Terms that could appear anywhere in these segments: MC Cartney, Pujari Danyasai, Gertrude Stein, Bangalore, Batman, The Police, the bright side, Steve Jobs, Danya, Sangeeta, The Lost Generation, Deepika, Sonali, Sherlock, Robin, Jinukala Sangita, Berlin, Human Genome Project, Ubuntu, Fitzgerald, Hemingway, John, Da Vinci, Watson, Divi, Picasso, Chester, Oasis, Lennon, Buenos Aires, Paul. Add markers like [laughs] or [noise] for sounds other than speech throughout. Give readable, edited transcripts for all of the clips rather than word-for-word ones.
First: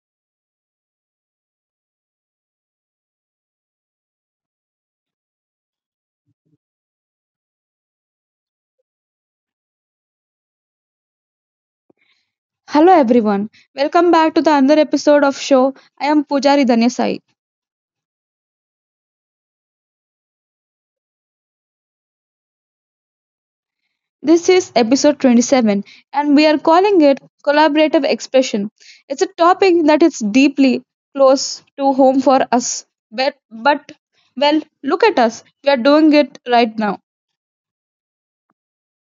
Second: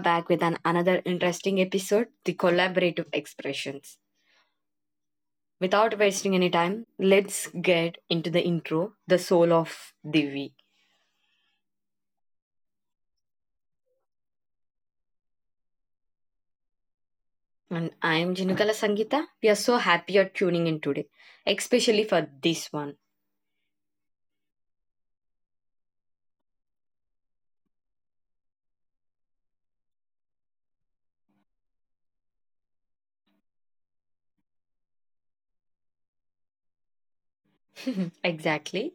back with an another interesting episode, the collaborative expressions. Without wasting any time, let's get into the intro, the soul of Divi. Hello everyone. Welcome back to the another episode of show. I am Pujari Danyasai. And I am Jinukala Sangita. We are so happy you're tuning in today, especially for this one. This is episode 27 and we are calling it collaborative expression. It's a topic that is deeply close to home for us. But well, look at us. We are doing it right now. [laughs] Exactly.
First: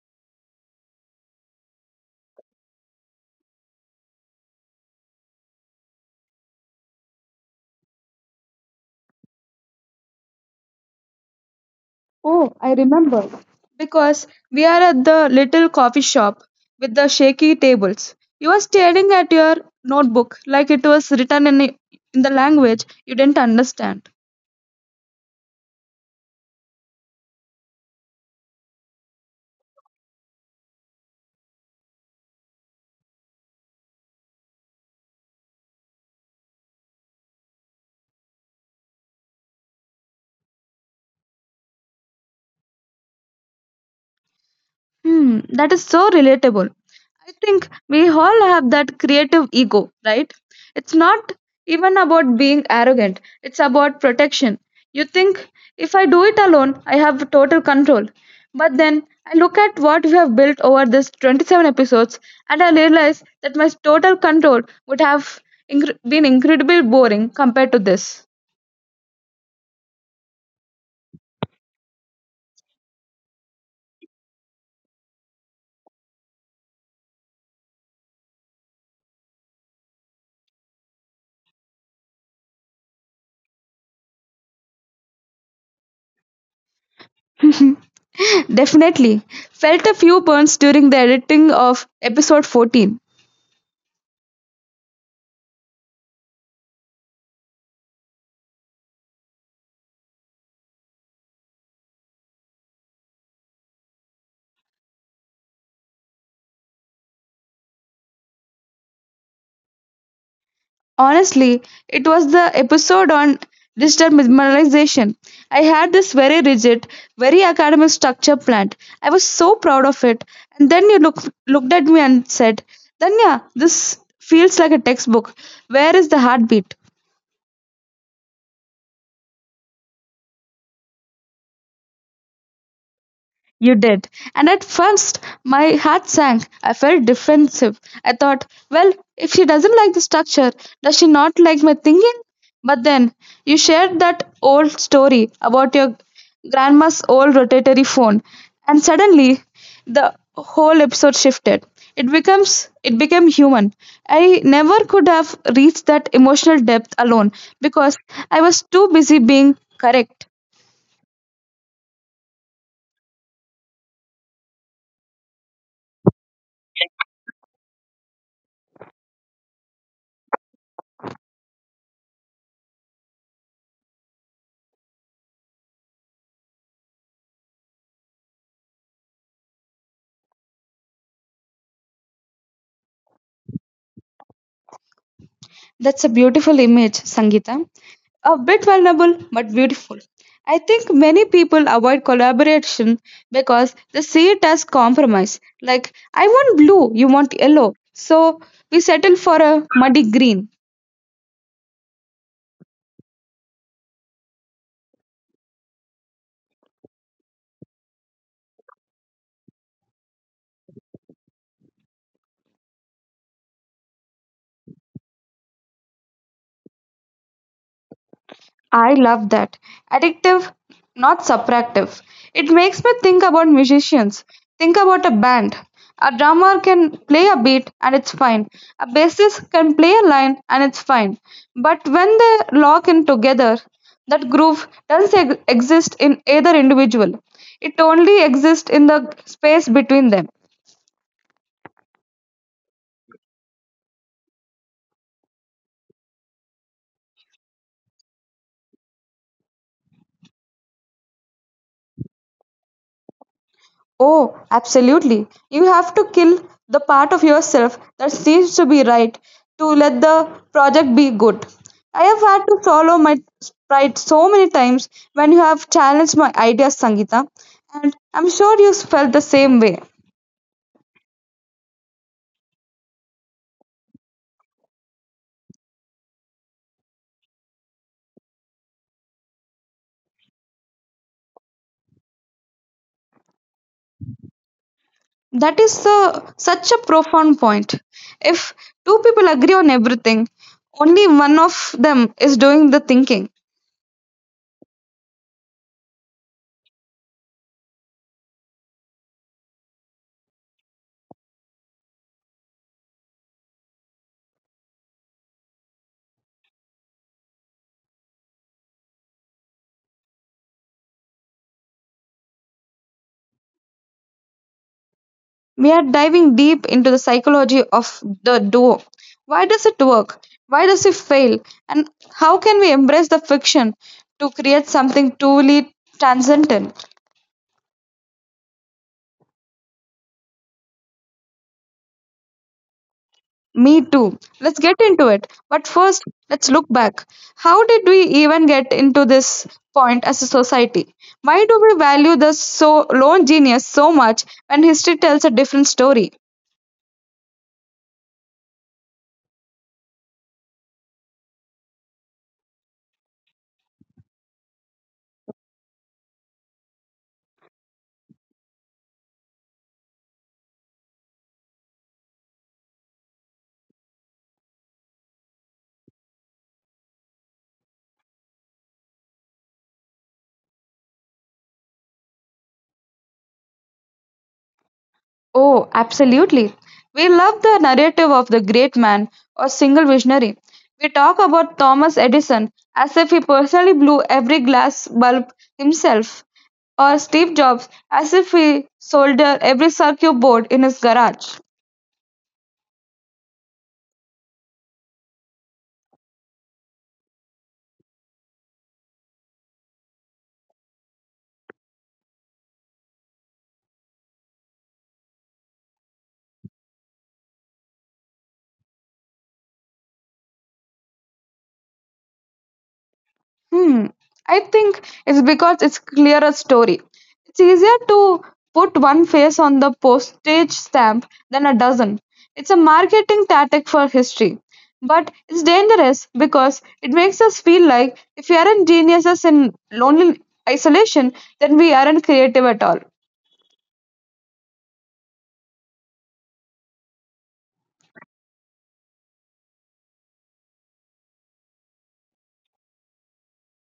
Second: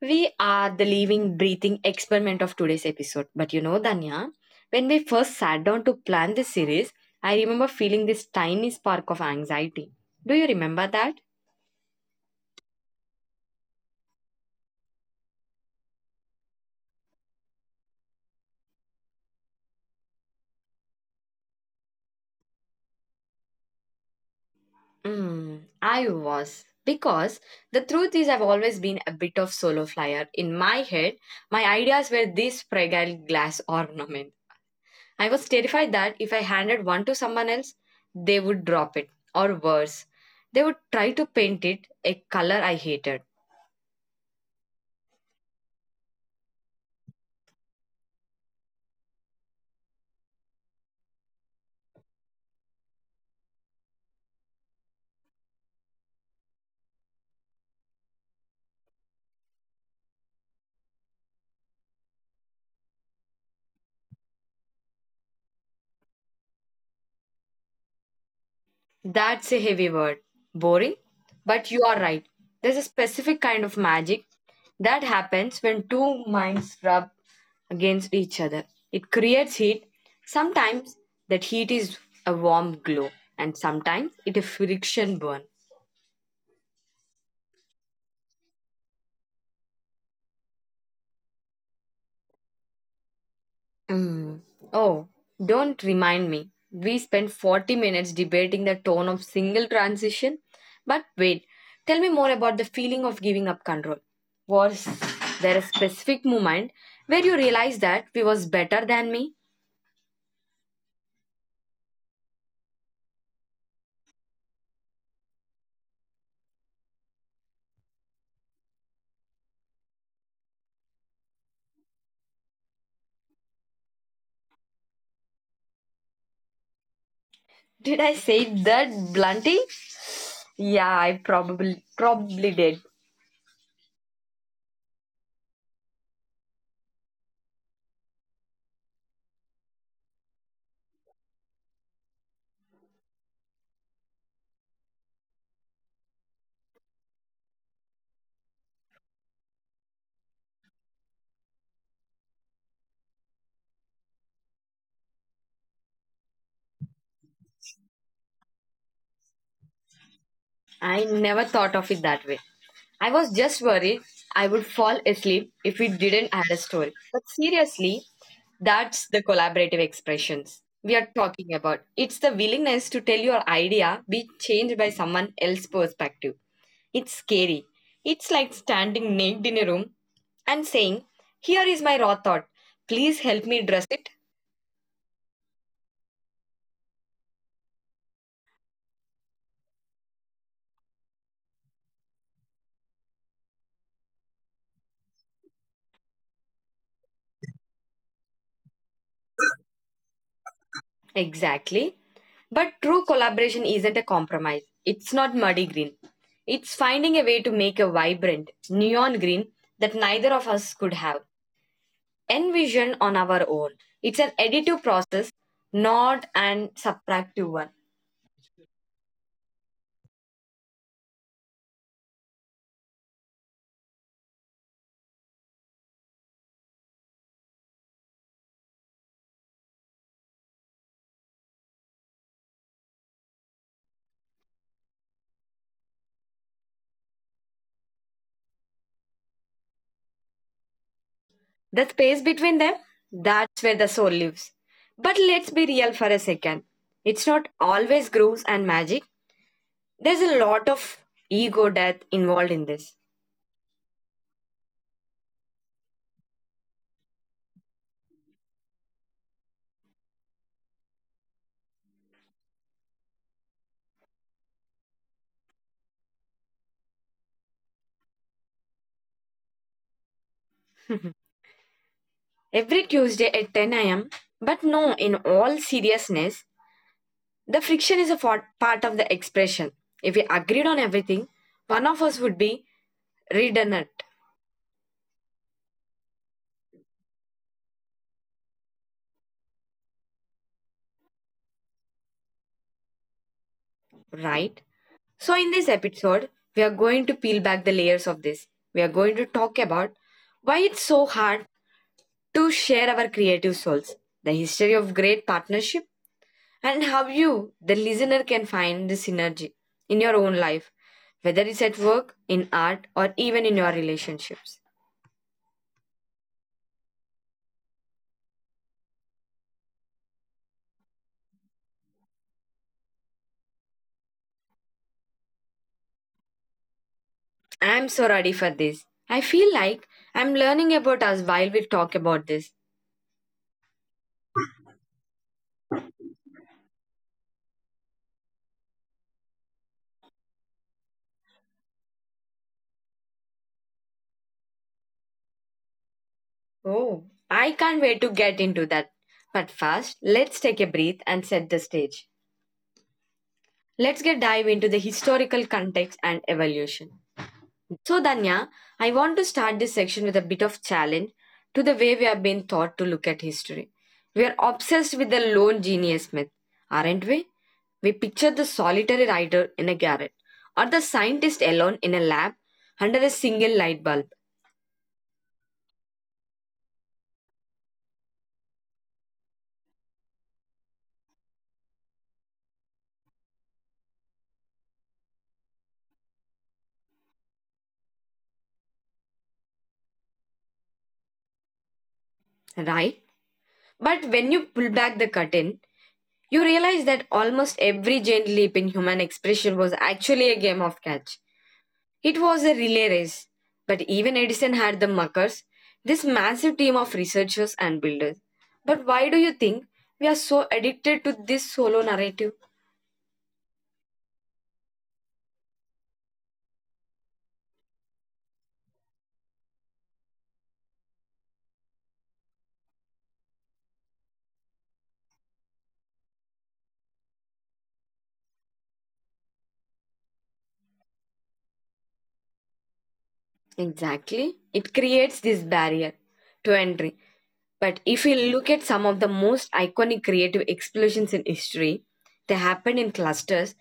We are the living, breathing experiment of today's episode. But you know, Danya, when we first sat down to plan this series, I remember feeling this tiny spark of anxiety. Do you remember that? Oh, I remember. Because we are at the little coffee shop with the shaky tables. You are staring at your notebook like it was written in the language you didn't understand. Mm, I was. Because the truth is, I've always been a bit of solo flyer. In my head, my ideas were this fragile glass ornament. I was terrified that if I handed one to someone else, they would drop it, or worse, they would try to paint it a color I hated. Hmm, that is so relatable. I think we all have that creative ego, right? It's not even about being arrogant, it's about protection. You think if I do it alone, I have total control. But then I look at what we have built over this 27 episodes and I realize that my total control would have been incredibly boring compared to this. That's a heavy word. Boring? But you are right. There's a specific kind of magic that happens when two minds rub against each other. It creates heat. Sometimes that heat is a warm glow, and sometimes it is friction burn. [laughs] Definitely. Felt a few burns during the editing of episode 14. Mm. Oh, don't remind me. We spent 40 minutes debating the tone of single transition. But wait, tell me more about the feeling of giving up control. Was there a specific moment where you realized that we was better than me? Honestly, it was the episode on digital minimalization. I had this very rigid, very academic structure planned. I was so proud of it. And then looked at me and said, "Danya, this feels like a textbook. Where is the heartbeat?" Did I say that bluntly? Yeah, I probably did. You did. And at first, my heart sank. I felt defensive. I thought, well, if she doesn't like the structure, does she not like my thinking? But then you shared that old story about your grandma's old rotatory phone, and suddenly the whole episode shifted. It becomes it became human. I never could have reached that emotional depth alone because I was too busy being correct. I never thought of it that way. I was just worried I would fall asleep if we didn't add a story. But seriously, that's the collaborative expressions we are talking about. It's the willingness to tell your idea be changed by someone else's perspective. It's scary. It's like standing naked in a room and saying, "Here is my raw thought. Please help me dress it." That's a beautiful image, Sangeeta. A bit vulnerable but beautiful. I think many people avoid collaboration because they see it as compromise. Like, I want blue, you want yellow. So we settle for a muddy green. Exactly. But true collaboration isn't a compromise. It's not muddy green. It's finding a way to make a vibrant, neon green that neither of us could have envisioned on our own. It's an additive process, not an subtractive one. I love that. Addictive, not subtractive. It makes me think about musicians. Think about a band. A drummer can play a beat and it's fine. A bassist can play a line and it's fine. But when they lock in together, that groove doesn't ex- exist in either individual. It only exists in the space between them. The space between them, that's where the soul lives. But let's be real for a second. It's not always grooves and magic. There's a lot of ego death involved in this. Oh, absolutely. You have to kill the part of yourself that seems to be right to let the project be good. I have had to swallow my pride so many times when you have challenged my ideas, Sangeeta, and I'm sure you felt the same way. Every Tuesday at 10 am. But no, in all seriousness, the friction is a part of the expression. If we agreed on everything, one of us would be redundant, That is such a profound point. If two people agree on everything, only one of them is doing the thinking. right? So, in this episode, we are going to peel back the layers of this. We are going to talk about why it's so hard to share our creative souls, the history of great partnership, and how you, the listener, can find the synergy in your own life, whether it's at work, in art, or even in your relationships. We are diving deep into the psychology of the duo. Why does it work? Why does it fail? And how can we embrace the fiction to create something truly transcendent? I'm so ready for this. I feel like I'm learning about us while we talk about this. Me too. Let's get into it. But first, let's look back. How did we even get into this point as a society? Why do we value the so lone genius so much when history tells a different story? Oh, I can't wait to get into that. But first, let's take a breath and set the stage. Let's get dive into the historical context and evolution. So, Danya, I want to start this section with a bit of challenge to the way we have been taught to look at history. We are obsessed with the lone genius myth, aren't we? We picture the solitary writer in a garret or the scientist alone in a lab under a single light bulb, Oh, absolutely. We love the narrative of the great man or single visionary. We talk about Thomas Edison as if he personally blew every glass bulb himself, or Steve Jobs as if he soldered every circuit board in his garage. right? But when you pull back the curtain, you realize that almost every giant leap in human expression was actually a game of catch. It was a relay race, but even Edison had the muckers, this massive team of researchers and builders. But why do you think we are so addicted to this solo narrative? Hmm. I think it's because it's clearer story. It's easier to put one face on the postage stamp than a dozen. It's a marketing tactic for history. But it's dangerous because it makes us feel like if we aren't geniuses in lonely isolation, then we aren't creative at all. Exactly. It creates this barrier to entry. But if you look at some of the most iconic creative explosions in history, they happened in clusters.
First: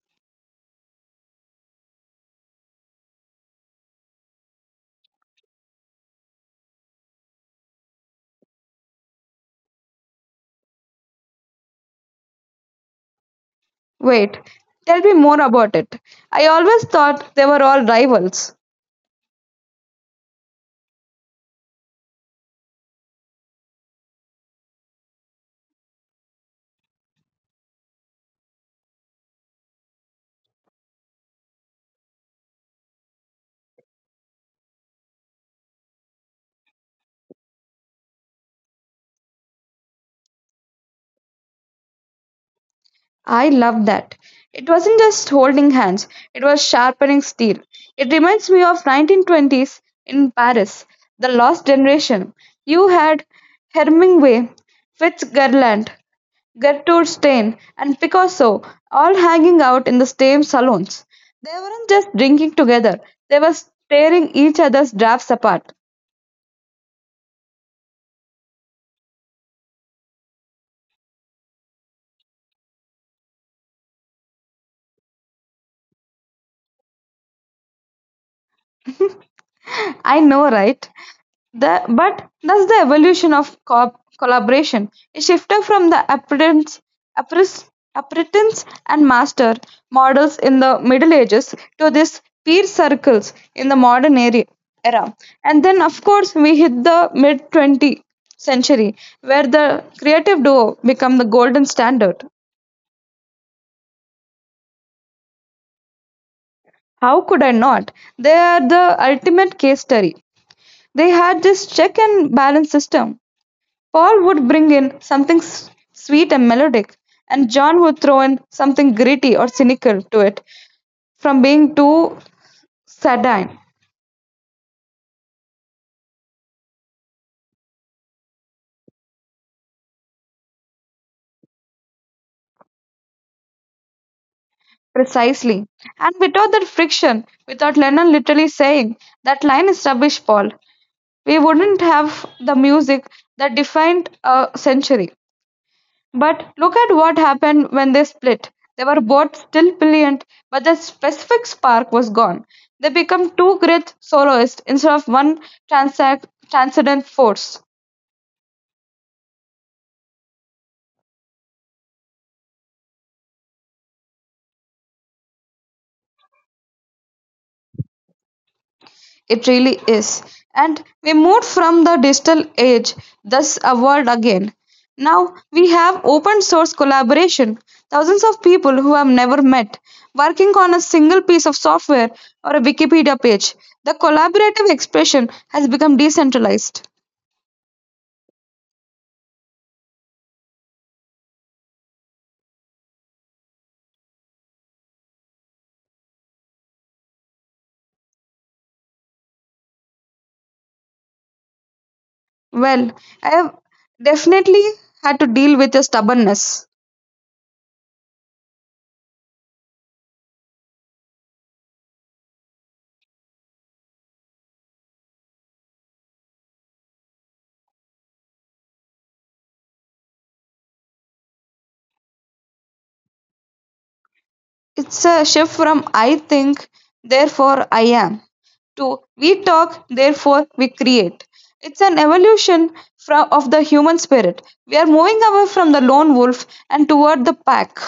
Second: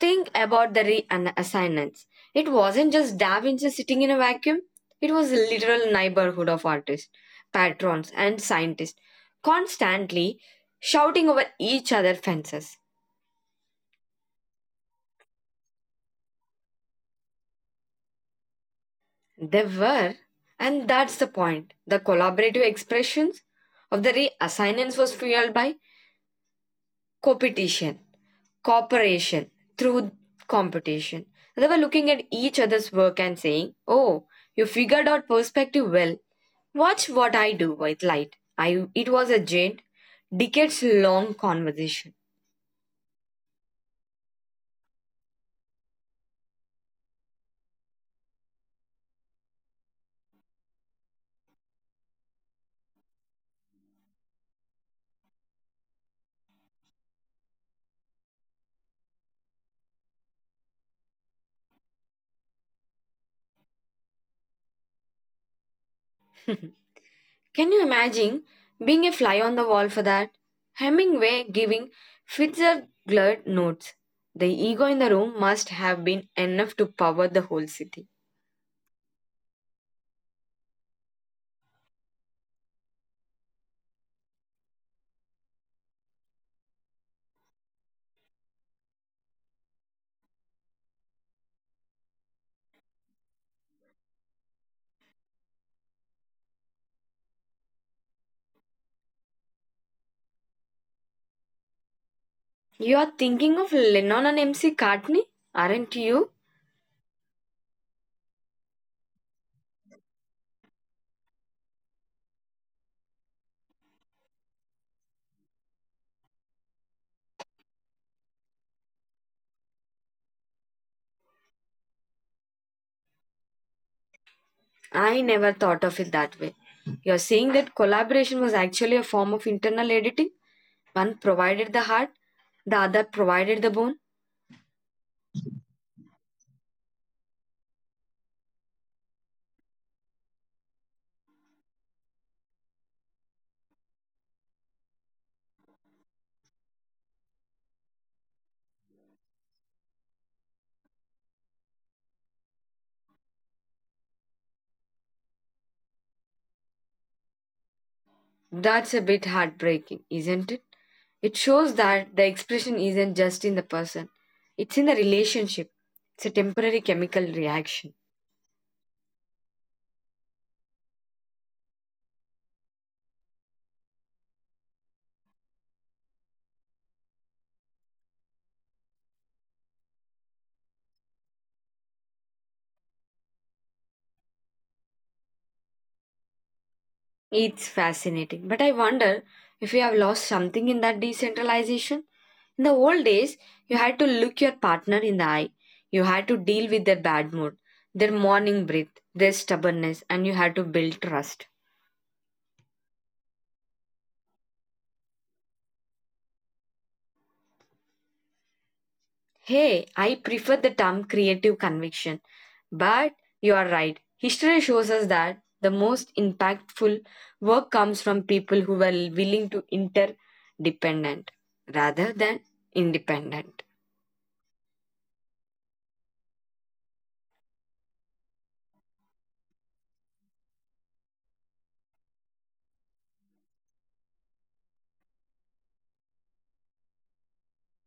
Think about the reassignments. It wasn't just Da Vinci sitting in a vacuum, it was a literal neighborhood of artists, patrons, and scientists, constantly shouting over each other's fences. Wait, tell me more about it. I always thought they were all rivals. They were, and that's the point, the collaborative expressions of the reassignments was fueled by competition. Cooperation through competition. So they were looking at each other's work and saying, "Oh, you figured out perspective well. Watch what I do with light." It was a giant, decades long conversation. I love that. It wasn't just holding hands, it was sharpening steel. It reminds me of 1920s in Paris, The Lost Generation. You had Hemingway, Fitzgerald, Gertrude Stein, and Picasso all hanging out in the same salons. They weren't just drinking together, they were tearing each other's drafts apart. [laughs] Can you imagine being a fly on the wall for that? Hemingway giving Fitzgerald notes. The ego in the room must have been enough to power the whole city. I know, right? But that's the evolution of collaboration. It shifted from the apprentice, apprentice and master models in the Middle Ages to this peer circles in the modern era. And then, of course, we hit the mid 20th century where the creative duo become the golden standard. You are thinking of Lennon and MC Cartney, aren't you? How could I not? They are the ultimate case study. They had this check and balance system. Paul would bring in something sweet and melodic, and John would throw in something gritty or cynical to it from being too sadine. I never thought of it that way. You're saying that collaboration was actually a form of internal editing? One provided the heart, the other provided the bone? Precisely. And without that friction, without Lennon literally saying, "That line is rubbish, Paul," we wouldn't have the music that defined a century. But look at what happened when they split. They were both still brilliant, but the specific spark was gone. They became two great soloists instead of one transac- transcendent force. That's a bit heartbreaking, isn't it? It shows that the expression isn't just in the person, it's in the relationship. It's a temporary chemical reaction. It really is. And we moved from the digital age, thus a world again. Now we have open source collaboration. Thousands of people who have never met working on a single piece of software or a Wikipedia page. The collaborative expression has become decentralized. It's fascinating, but I wonder if you have lost something in that decentralization. In the old days, you had to look your partner in the eye. You had to deal with their bad mood, their morning breath, their stubbornness, and you had to build trust. Well, I have definitely had to deal with a stubbornness. Hey, I prefer the term creative conviction, but you are right. History shows us that the most impactful work comes from people who were willing to interdependent rather than independent. It's a shift from "I think, therefore I am," to "we talk, therefore we create." It's an evolution of the human spirit. We are moving away from the lone wolf and toward the pack,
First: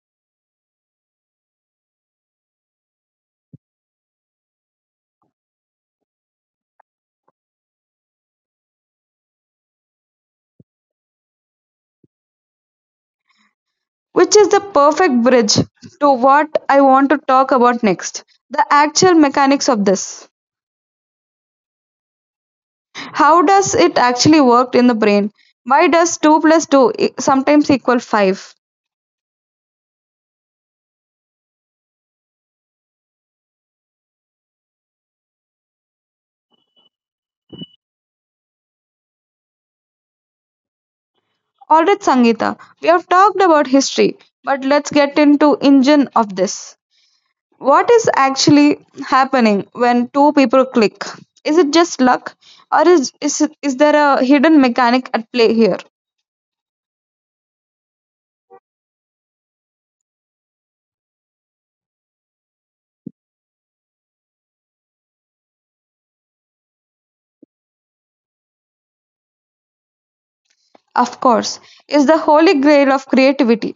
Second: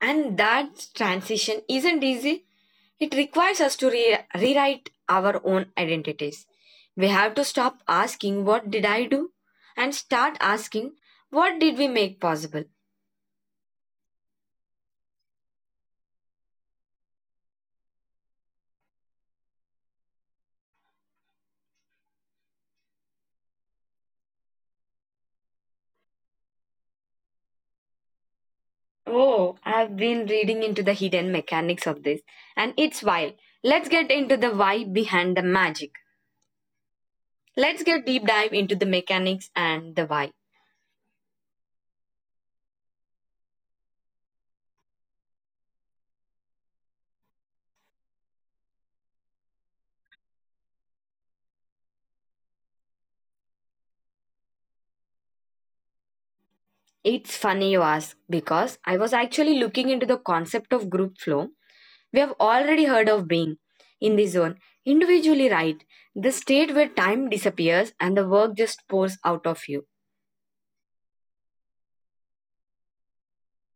And that transition isn't easy. It requires us to rewrite our own identities. We have to stop asking, "What did I do?" and start asking, "What did we make possible?" which is the perfect bridge to what I want to talk about next: the actual mechanics of this. How does it actually work in the brain? Why does 2 plus 2 sometimes equal 5? Oh, I've been reading into the hidden mechanics of this, and it's wild. Let's get into the why behind the magic. Let's get deep dive into the mechanics and the why. All right, Sangeeta, we have talked about history, but let's get into engine of this. What is actually happening when two people click? Is it just luck, or is there a hidden mechanic at play here? It's funny you ask because I was actually looking into the concept of group flow. We have already heard of being in the zone, individually, right? The state where time disappears and the work just pours out of you, Of course, is the holy grail of creativity.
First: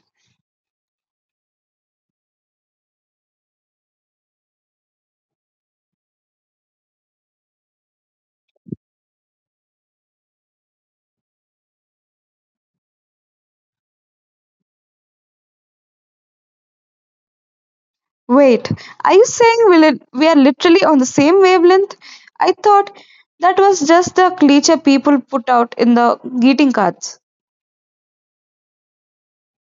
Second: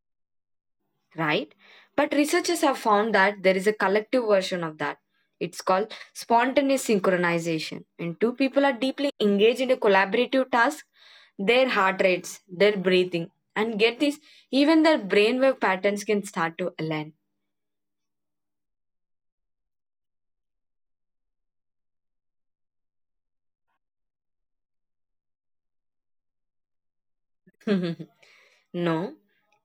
right? But researchers have found that there is a collective version of that. It's called spontaneous synchronization. When two people are deeply engaged in a collaborative task, their heart rates, their breathing, and get this, even their brainwave patterns can start to align. Wait, are you saying we are literally on the same wavelength? I thought that was just the cliche people put out in the greeting cards. [laughs] No,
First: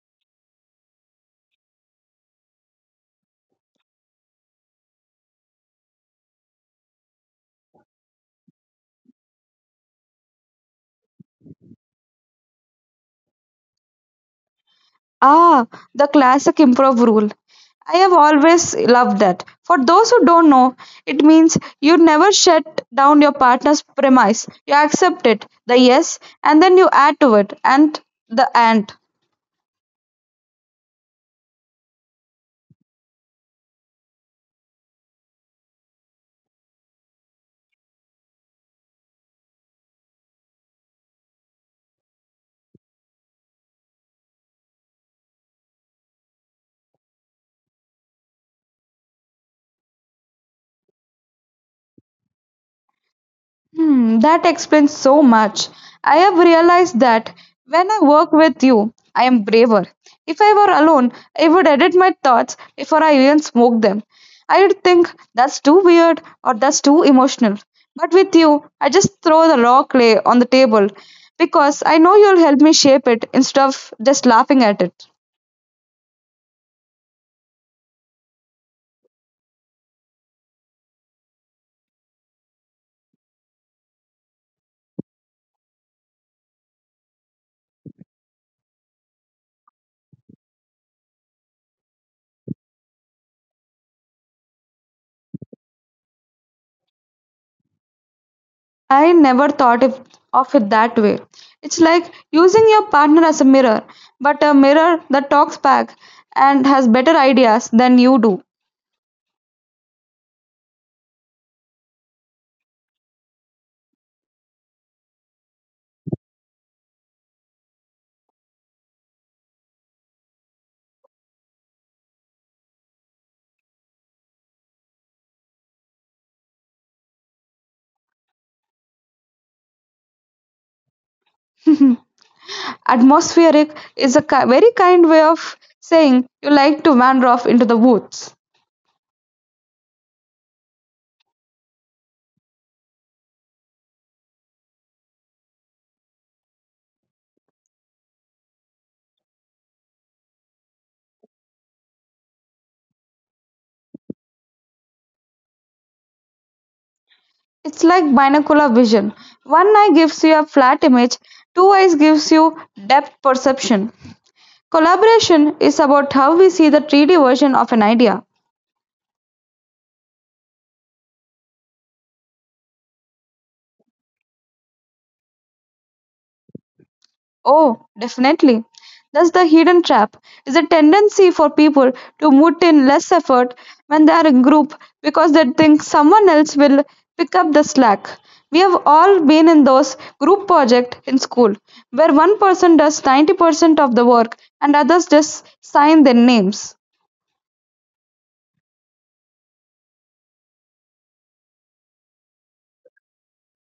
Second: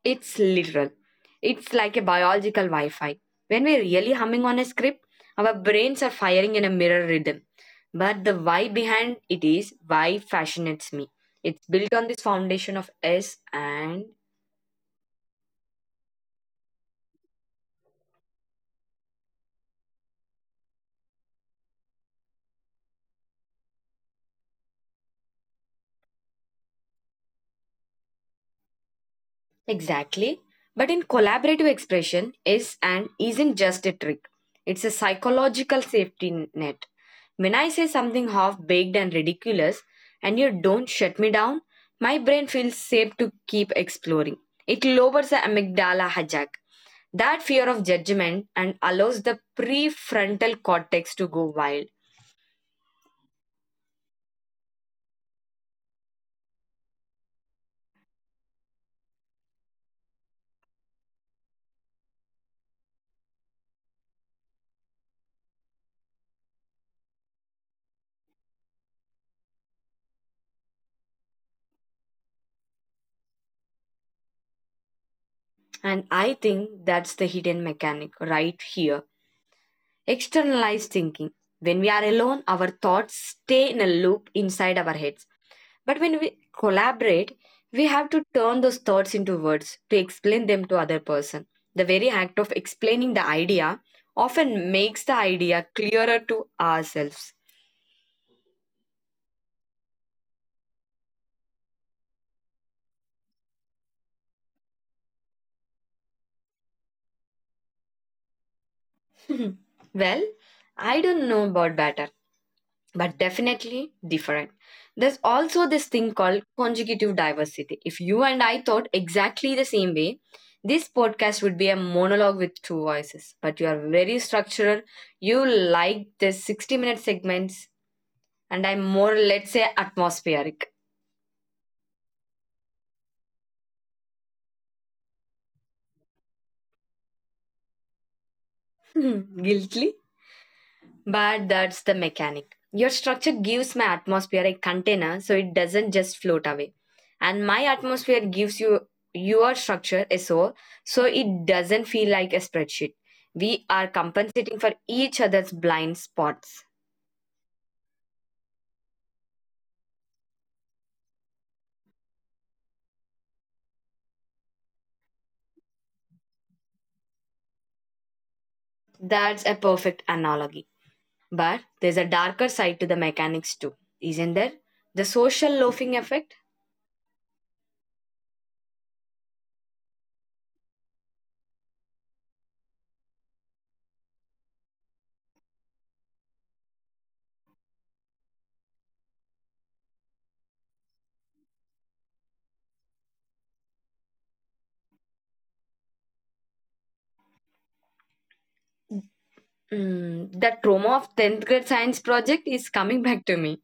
it's literal. It's like a biological Wi Fi. When we're really humming on a script, our brains are firing in a mirror rhythm. But the why behind it is why fascinates me. It's built on this foundation of S and. Ah, the classic improv rule. I have always loved that. For those who don't know, it means you never shut down your partner's premise. You accept it, the yes, and then you add to it, and the and. Exactly. But in collaborative expression is and isn't just a trick. It's a psychological safety net. When I say something half baked and ridiculous and you don't shut me down, my brain feels safe to keep exploring. It lowers the amygdala hijack, that fear of judgment, and allows the prefrontal cortex to go wild. Hmm, that explains so much. I have realized that when I work with you, I am braver. If I were alone, I would edit my thoughts before I even smoke them. I would think that's too weird or that's too emotional. But with you, I just throw the raw clay on the table because I know you'll help me shape it instead of just laughing at it. And I think that's the hidden mechanic right here. Externalized thinking. When we are alone, our thoughts stay in a loop inside our heads. But when we collaborate, we have to turn those thoughts into words to explain them to other person. The very act of explaining the idea often makes the idea clearer to ourselves. I never thought of it that way. It's like using your partner as a mirror, but a mirror that talks back and has better ideas than you do. [laughs] Well, I don't know about better, but definitely different. There's also this thing called conjugative diversity. If you and I thought exactly the same way, this podcast would be a monologue with two voices. But you are very structural. You like the 60-minute segments, and I'm more, let's say, atmospheric. [laughs] Atmospheric is a very kind way of saying you like to wander off into the woods. [laughs] Guilty? But that's the mechanic. Your structure gives my atmosphere a container so it doesn't just float away. And my atmosphere gives you your structure a soul so it doesn't feel like a spreadsheet. We are compensating for each other's blind spots. It's like binocular vision. One eye gives you a flat image, two eyes gives you depth perception. Collaboration is about how we see the 3D version of an idea. That's a perfect analogy. But there's a darker side to the mechanics too, isn't there? The social loafing effect? Oh, definitely. That's the hidden trap. Is a tendency for people to put in less effort when they are in group because they think someone else will pick up the slack. We have all been in those group project in school where one person does 90% of the work and others just sign their names. Mm, the trauma of 10th grade science project is coming back to me.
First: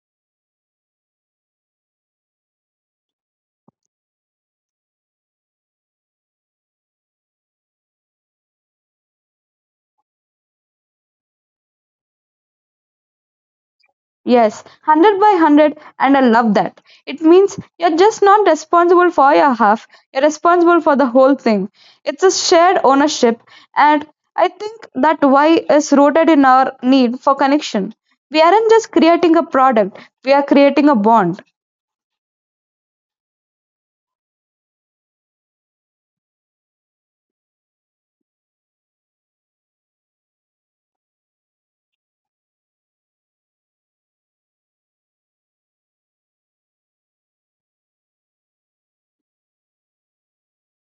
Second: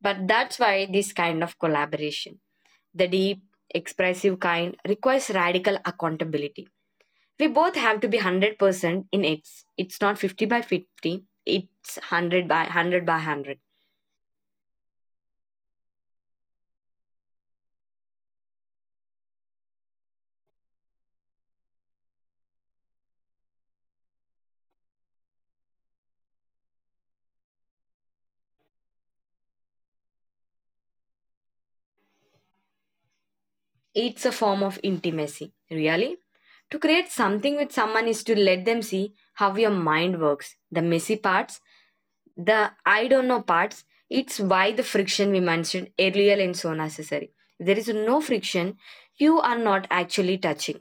But that's why this kind of collaboration, the deep, expressive kind, requires radical accountability. We both have to be 100% in its. It's not 50 by 50, it's 100 by 100 by 100. Yes, 100 by 100, and I love that. It means you're just not responsible for your half, you're responsible for the whole thing. It's a shared ownership, and I think that why is rooted in our need for connection. We aren't just creating a product, we are creating a bond. It's a form of intimacy, really. To create something with someone is to let them see how your mind works, the messy parts, the I don't know parts. It's why the friction we mentioned earlier is so necessary. If there is no friction, you are not actually touching.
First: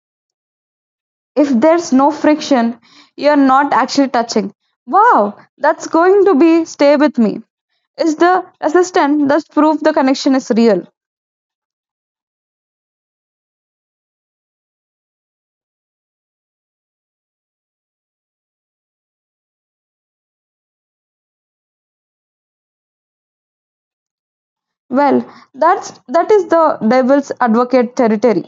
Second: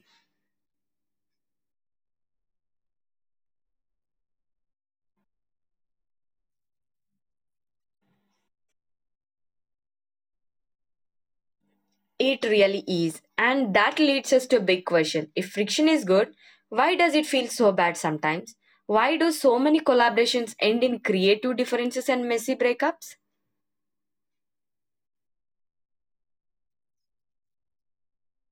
If there's no friction, you're not actually touching. Wow, that's going to be stay with me. Is the resistance that proof the connection is real? It really is. And that leads us to a big question. If friction is good, why does it feel so bad sometimes? Why do so many collaborations end in creative differences and messy breakups? Well, that is the devil's advocate territory.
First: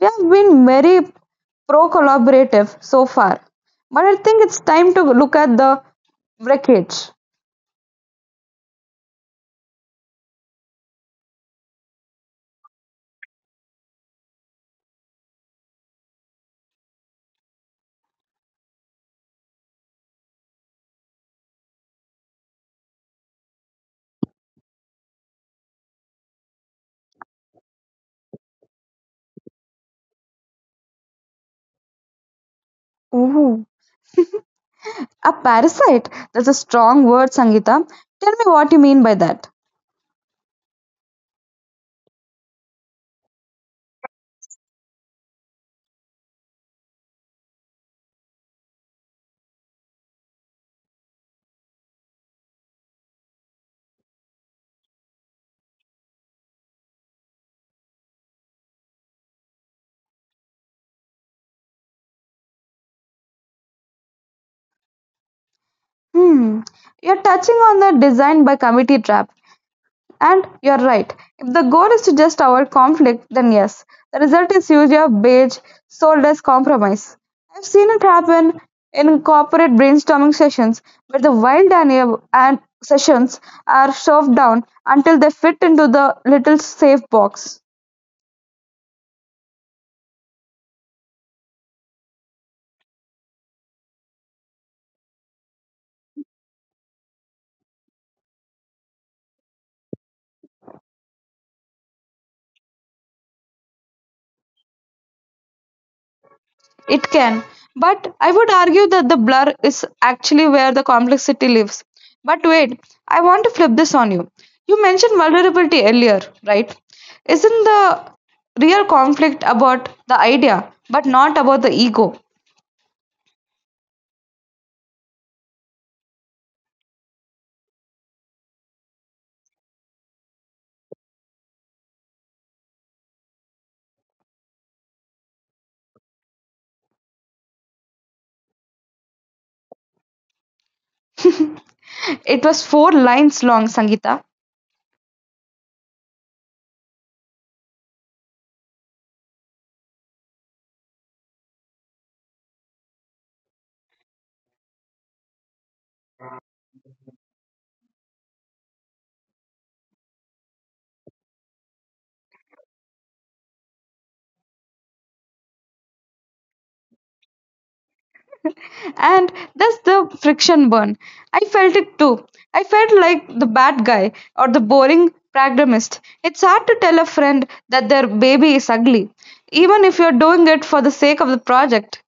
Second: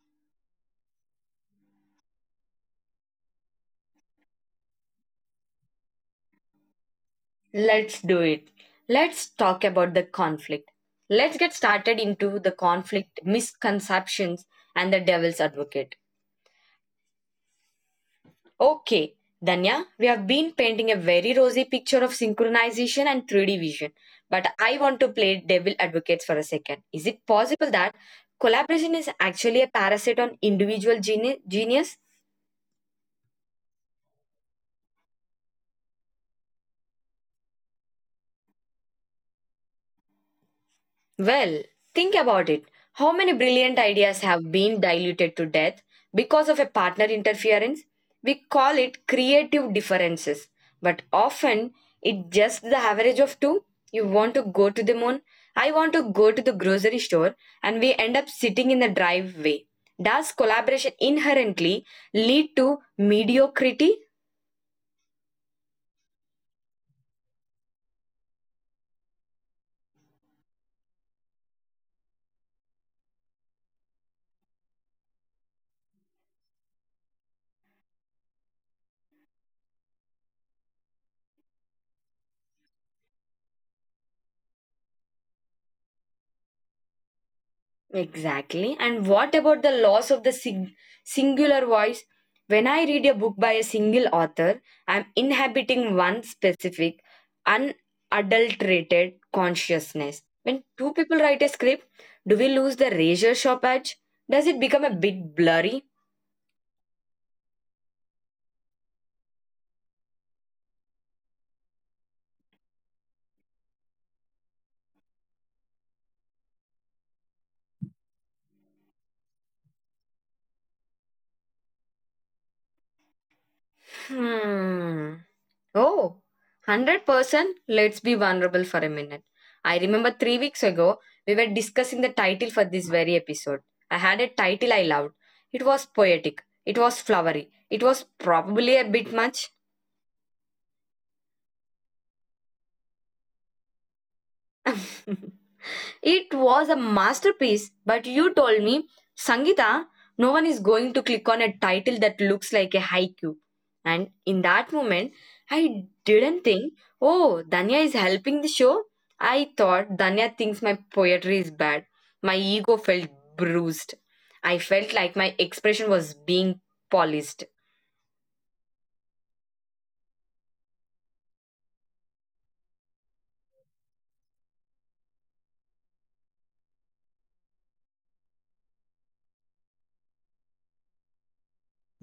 We have been very pro-collaborative so far, but I think it's time to look at the wreckage. Let's do it. Let's talk about the conflict. Let's get started into the conflict, misconceptions, and the devil's advocate. Okay, Danya, we have been painting a very rosy picture of synchronization and 3D vision, but I want to play devil advocates for a second. Is it possible that collaboration is actually a parasite on individual genius? Ooh, a parasite. That's a strong word, Sangita. Tell me what you mean by that. Well, think about it. How many brilliant ideas have been diluted to death because of a partner interference? We call it creative differences, but often it's just the average of two. You want to go to the moon, I want to go to the grocery store, and we end up sitting in the driveway. Does collaboration inherently lead to mediocrity? Hmm, you're touching on the design by committee trap. And you're right. If the goal is to just avoid conflict, then yes, the result is usually a beige, soulless compromise. I've seen it happen in corporate brainstorming sessions where the wild idea and sessions are shoved down until they fit into the little safe box. Exactly. And what about the loss of the singular voice? When I read a book by a single author, I'm inhabiting one specific, unadulterated consciousness. When two people write a script, do we lose the razor sharp edge? Does it become a bit blurry? It can, but I would argue that the blur is actually where the complexity lives. But wait, I want to flip this on you. You mentioned vulnerability earlier, right? Isn't the real conflict about the idea, but not about the ego? Hmm. Oh, 100%. Let's be vulnerable for a minute. I remember three weeks ago, we were discussing the title for this very episode. I had a title I loved. It was poetic, it was flowery, it was probably a bit much. [laughs] It was four lines long, Sangeeta. [laughs] It was a masterpiece, but you told me, Sangita, no one is going to click on a title that looks like a haiku. And in that moment, I didn't think, oh, Danya is helping the show. I thought Danya thinks my poetry is bad. My ego felt bruised. I felt like my expression was being polished. And that's the friction burn. I felt it too. I felt like the bad guy or the boring pragmatist. It's hard to tell a friend that their baby is ugly, even if you're doing it for the sake of the project.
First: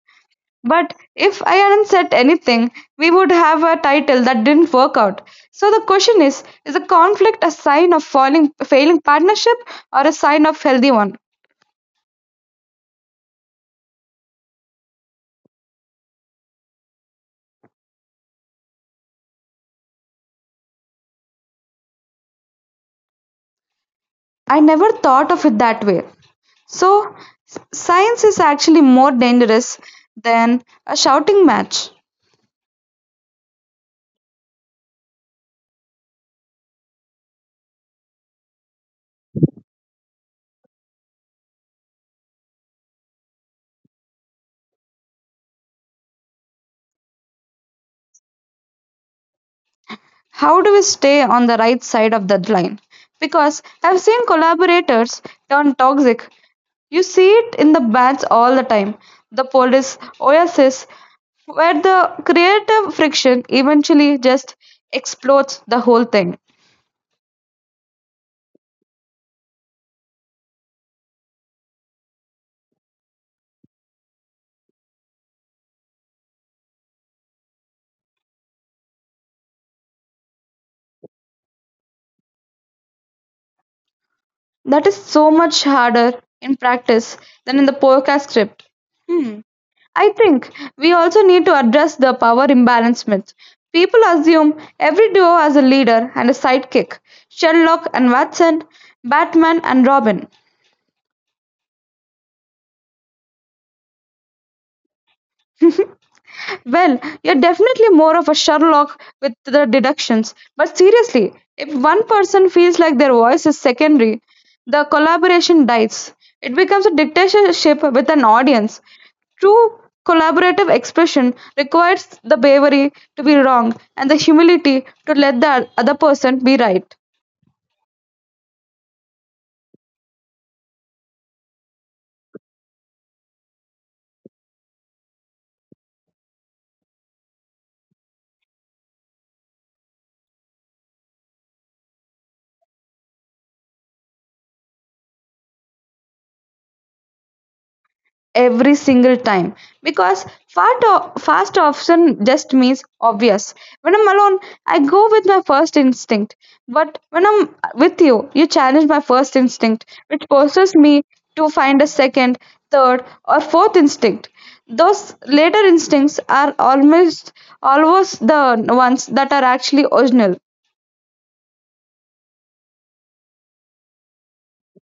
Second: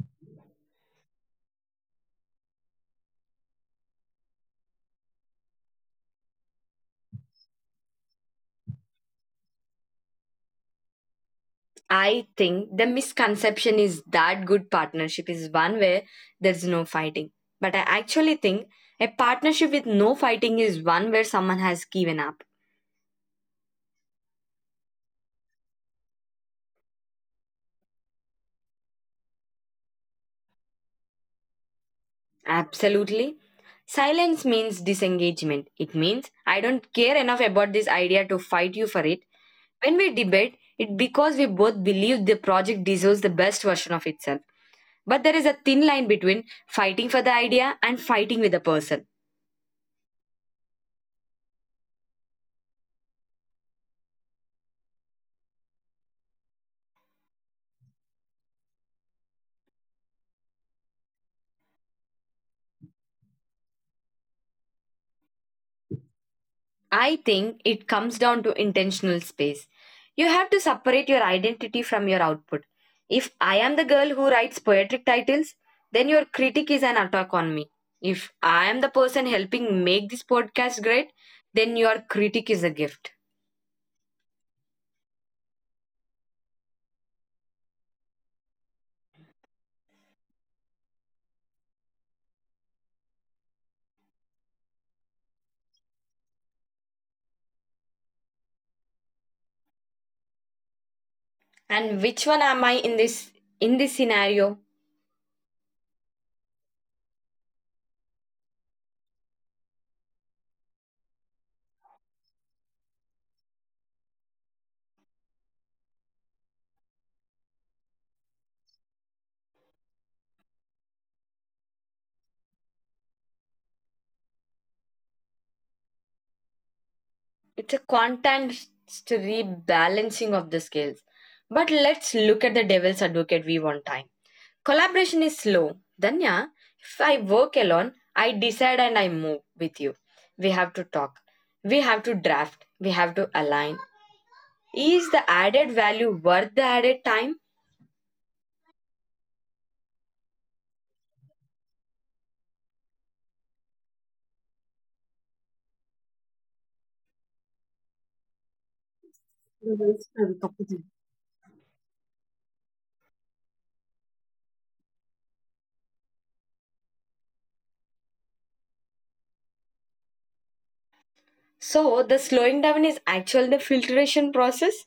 But if I hadn't said anything, we would have a title that didn't work out. So the question is a conflict a sign of failing partnership or a sign of healthy one? I think the misconception is that good partnership is one where there's no fighting. But I actually think a partnership with no fighting is one where someone has given up. I never thought of it that way. So, Science is actually more dangerous than a shouting match. Absolutely. Silence means disengagement. It means I don't care enough about this idea to fight you for it. When we debate, it because we both believe the project deserves the best version of itself. But there is a thin line between fighting for the idea and fighting with the person. How do we stay on the right side of that line? Because I've seen collaborators turn toxic. You see it in the bands all the time. The Police, Oasis, where the creative friction eventually just explodes the whole thing. I think it comes down to intentional space. You have to separate your identity from your output. If I am the girl who writes poetic titles, then your critic is an attack on me. If I am the person helping make this podcast great, then your critic is a gift. That is so much harder in practice than in the podcast script. Hmm. I think we also need to address the power imbalance myth. People assume every duo has a leader and a sidekick, Sherlock and Watson, Batman and Robin. And which one am I in this scenario? Well, you're definitely more of a Sherlock with the deductions. But seriously, if one person feels like their voice is secondary, the collaboration dies. It becomes a dictatorship with an audience. True collaborative expression requires the bravery to be wrong and the humility to let the other person be right. It's a constant rebalancing of the scales. But let's look at the devil's advocate we want time. Collaboration is slow. Danya, if I work alone, I decide and I move with you. We have to talk. We have to draft. We have to align. Is the added value worth the added time? Every single time, because fast option just means obvious. When I'm alone, I go with my first instinct, but when I'm with you challenge my first instinct, which forces me to find a second, third, or fourth instinct. Those later instincts are almost always the ones that are actually original. So the slowing down is actually the filtration process.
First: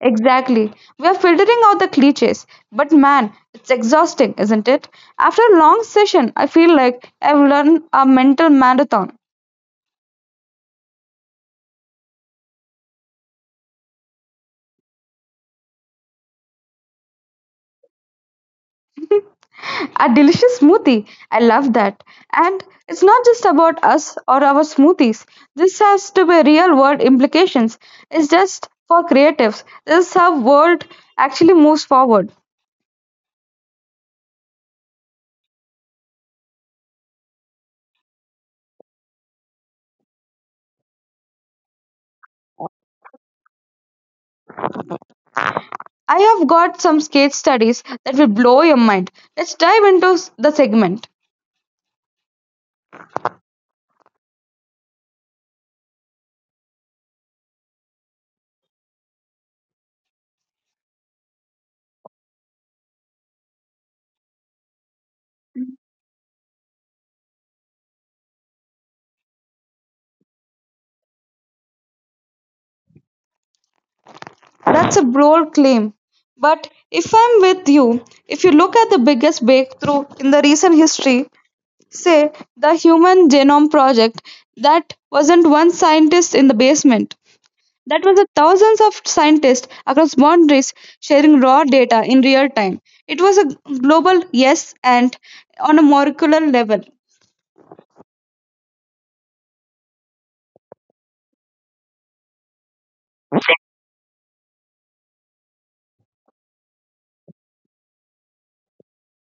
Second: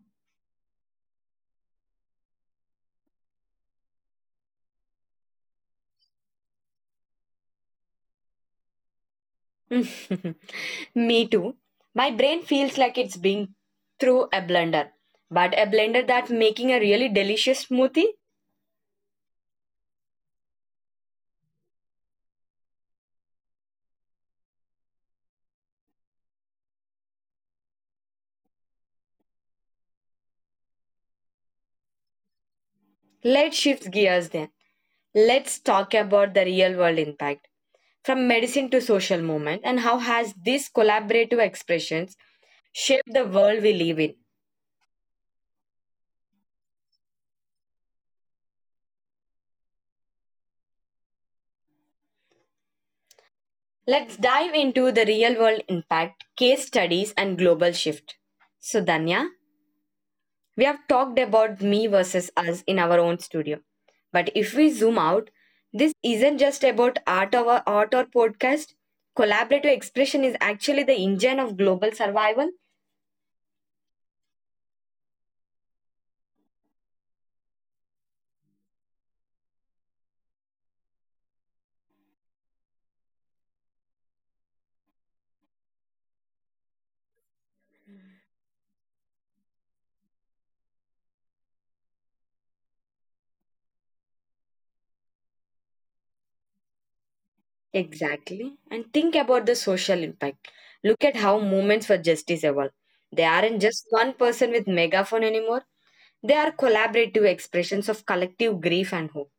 Exactly. We are filtering out the cliches. But man, it's exhausting, isn't it? After a long session, I feel like I've run a mental marathon. [laughs] Me too. My brain feels like it's being through a blender, but a blender that's making a really delicious smoothie. A delicious smoothie. I love that. And it's not just about us or our smoothies. This has to be real world implications. It's just for creatives. This is how world actually moves forward. Let's shift gears then. Let's talk about the real world impact from medicine to social movement and how has these collaborative expressions shaped the world we live in. I have got some case studies that will blow your mind. Let's dive into s- the segment. Let's dive into the real world impact case studies and global shift. So Danya, we have talked about me versus us in our own studio, but if we zoom out, this isn't just about art or podcast. Collaborative expression is actually the engine of global survival. That's a bold claim. But if I'm with you, if you look at the biggest breakthrough in the recent history, say the Human Genome Project, that wasn't one scientist in the basement. That was a thousands of scientists across boundaries sharing raw data in real time. It was a global yes and on a molecular level. Exactly. And think about the social impact. Look at how movements for justice evolve. They aren't just one person with megaphone anymore. They are collaborative expressions of collective grief and hope.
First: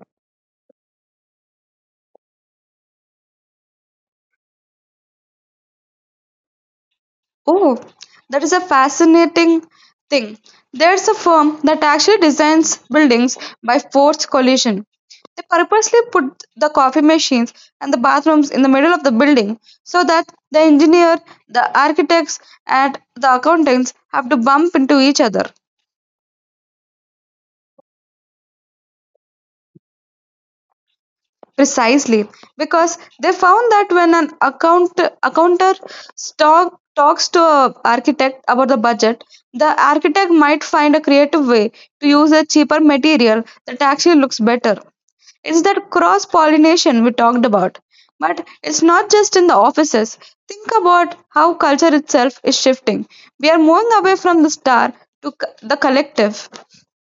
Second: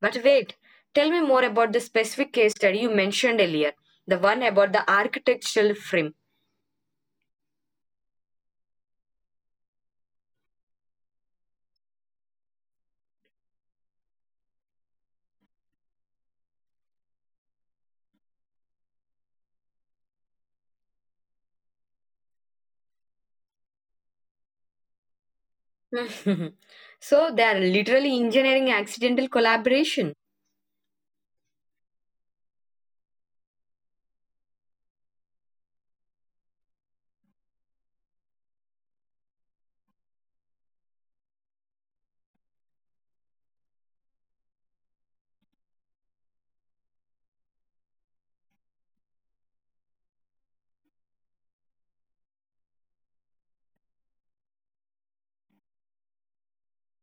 But wait, tell me more about the specific case study you mentioned earlier, the one about the architectural frame. Oh, that is a fascinating thing. There's a firm that actually designs buildings by forced collision. They purposely put the coffee machines and the bathrooms in the middle of the building so that the engineer, the architects, and the accountants have to bump into each other. [laughs] So they are literally engineering accidental collaboration. Precisely, because they found that when an accounter stock, talks to an architect about the budget, the architect might find a creative way to use a cheaper material that actually looks better. It's that cross pollination we talked about. But it's not just in the offices. Think about how culture itself is shifting. We are moving away from the star to c- the collective.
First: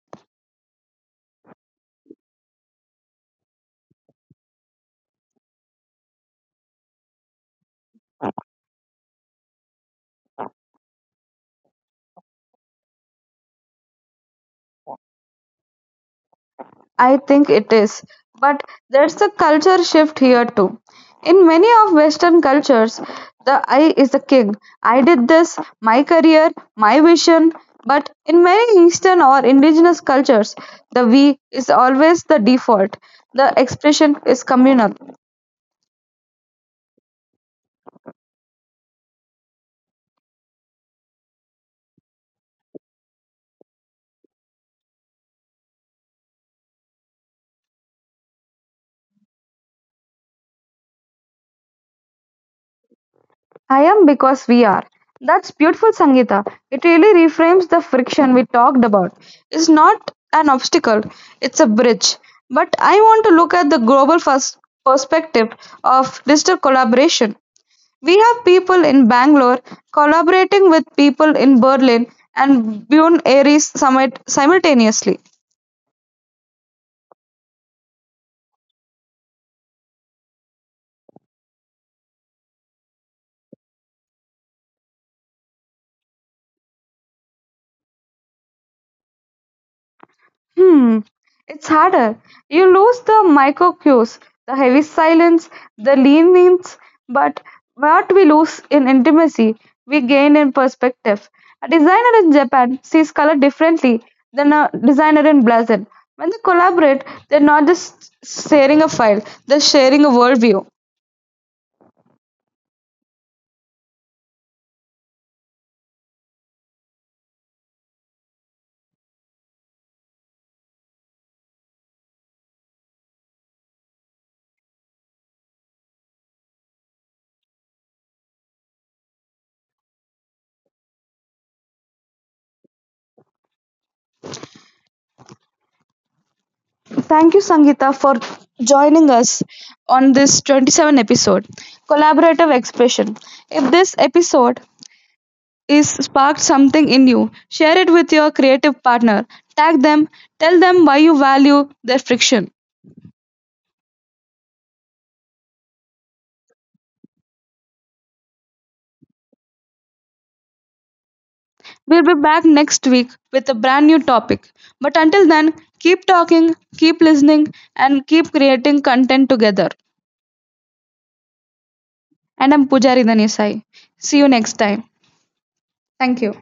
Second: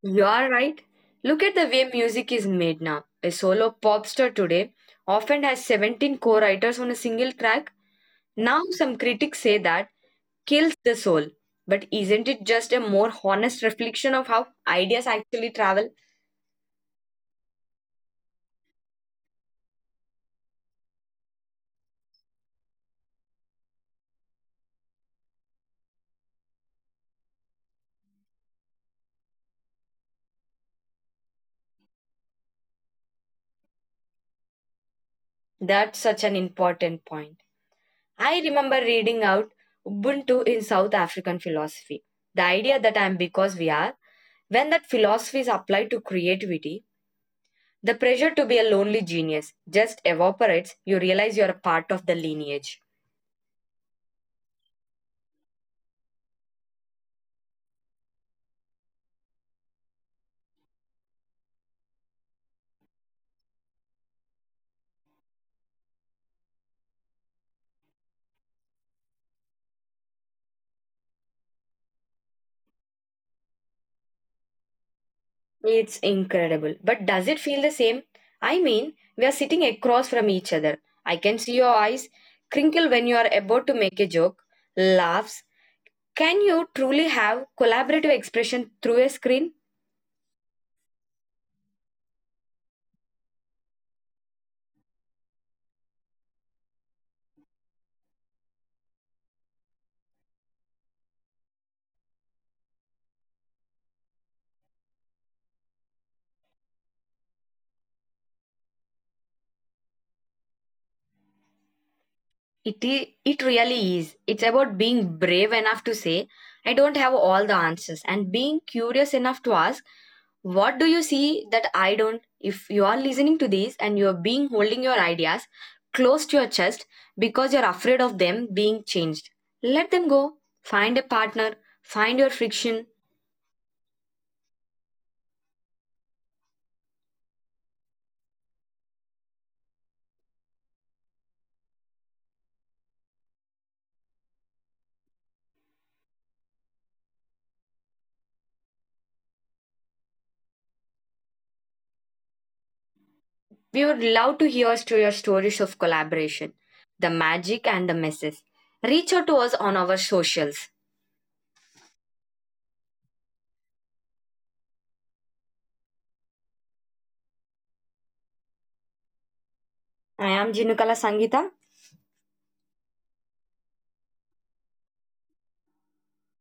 You are right. Look at the way music is made now. A solo pop star today often has 17 co writers on a single track. Now, some critics say that kills the soul. But isn't it just a more honest reflection of how ideas actually travel? I think it is. But there's a culture shift here too. In many of Western cultures, the I is the king. I did this, my career, my vision. But in many Eastern or indigenous cultures, the we is always the default. The expression is communal. That's such an important point. I remember reading out Ubuntu in South African philosophy. The idea that I am because we are, when that philosophy is applied to creativity, the pressure to be a lonely genius just evaporates. You realize you're a part of the lineage. I am because we are. That's beautiful, Sangeeta. It really reframes the friction we talked about. It's not an obstacle, it's a bridge. But I want to look at the global first perspective of digital collaboration. We have people in Bangalore collaborating with people in Berlin and Buenos Aires summit simultaneously. It's incredible. But does it feel the same? I mean, we are sitting across from each other. I can see your eyes crinkle when you are about to make a joke, laughs. Can you truly have collaborative expression through a screen? Hmm, it's harder. You lose the micro cues, the heavy silence, the leanings, but what we lose in intimacy, we gain in perspective. A designer in Japan sees color differently than a designer in Brazil. When they collaborate, they're not just sharing a file, they're sharing a worldview. It is, it really is. It's about being brave enough to say, I don't have all the answers, and being curious enough to ask, what do you see that I don't? If you are listening to this and you are being holding your ideas close to your chest because you're afraid of them being changed, let them go. Find a partner, find your friction. Thank you, Sangeeta, for joining us on this 27th episode. Collaborative expression. If this episode is sparked something in you, share it with your creative partner. Tag them, tell them why you value their friction. We would love to hear to your stories of collaboration, the magic and the messes. Reach out to us on our socials. We'll be back next week with a brand new topic. But until then, keep talking, keep listening, and keep creating content together. I am Jinukala Sangita. And I'm Pujari Danesai. See you next time. Thank you.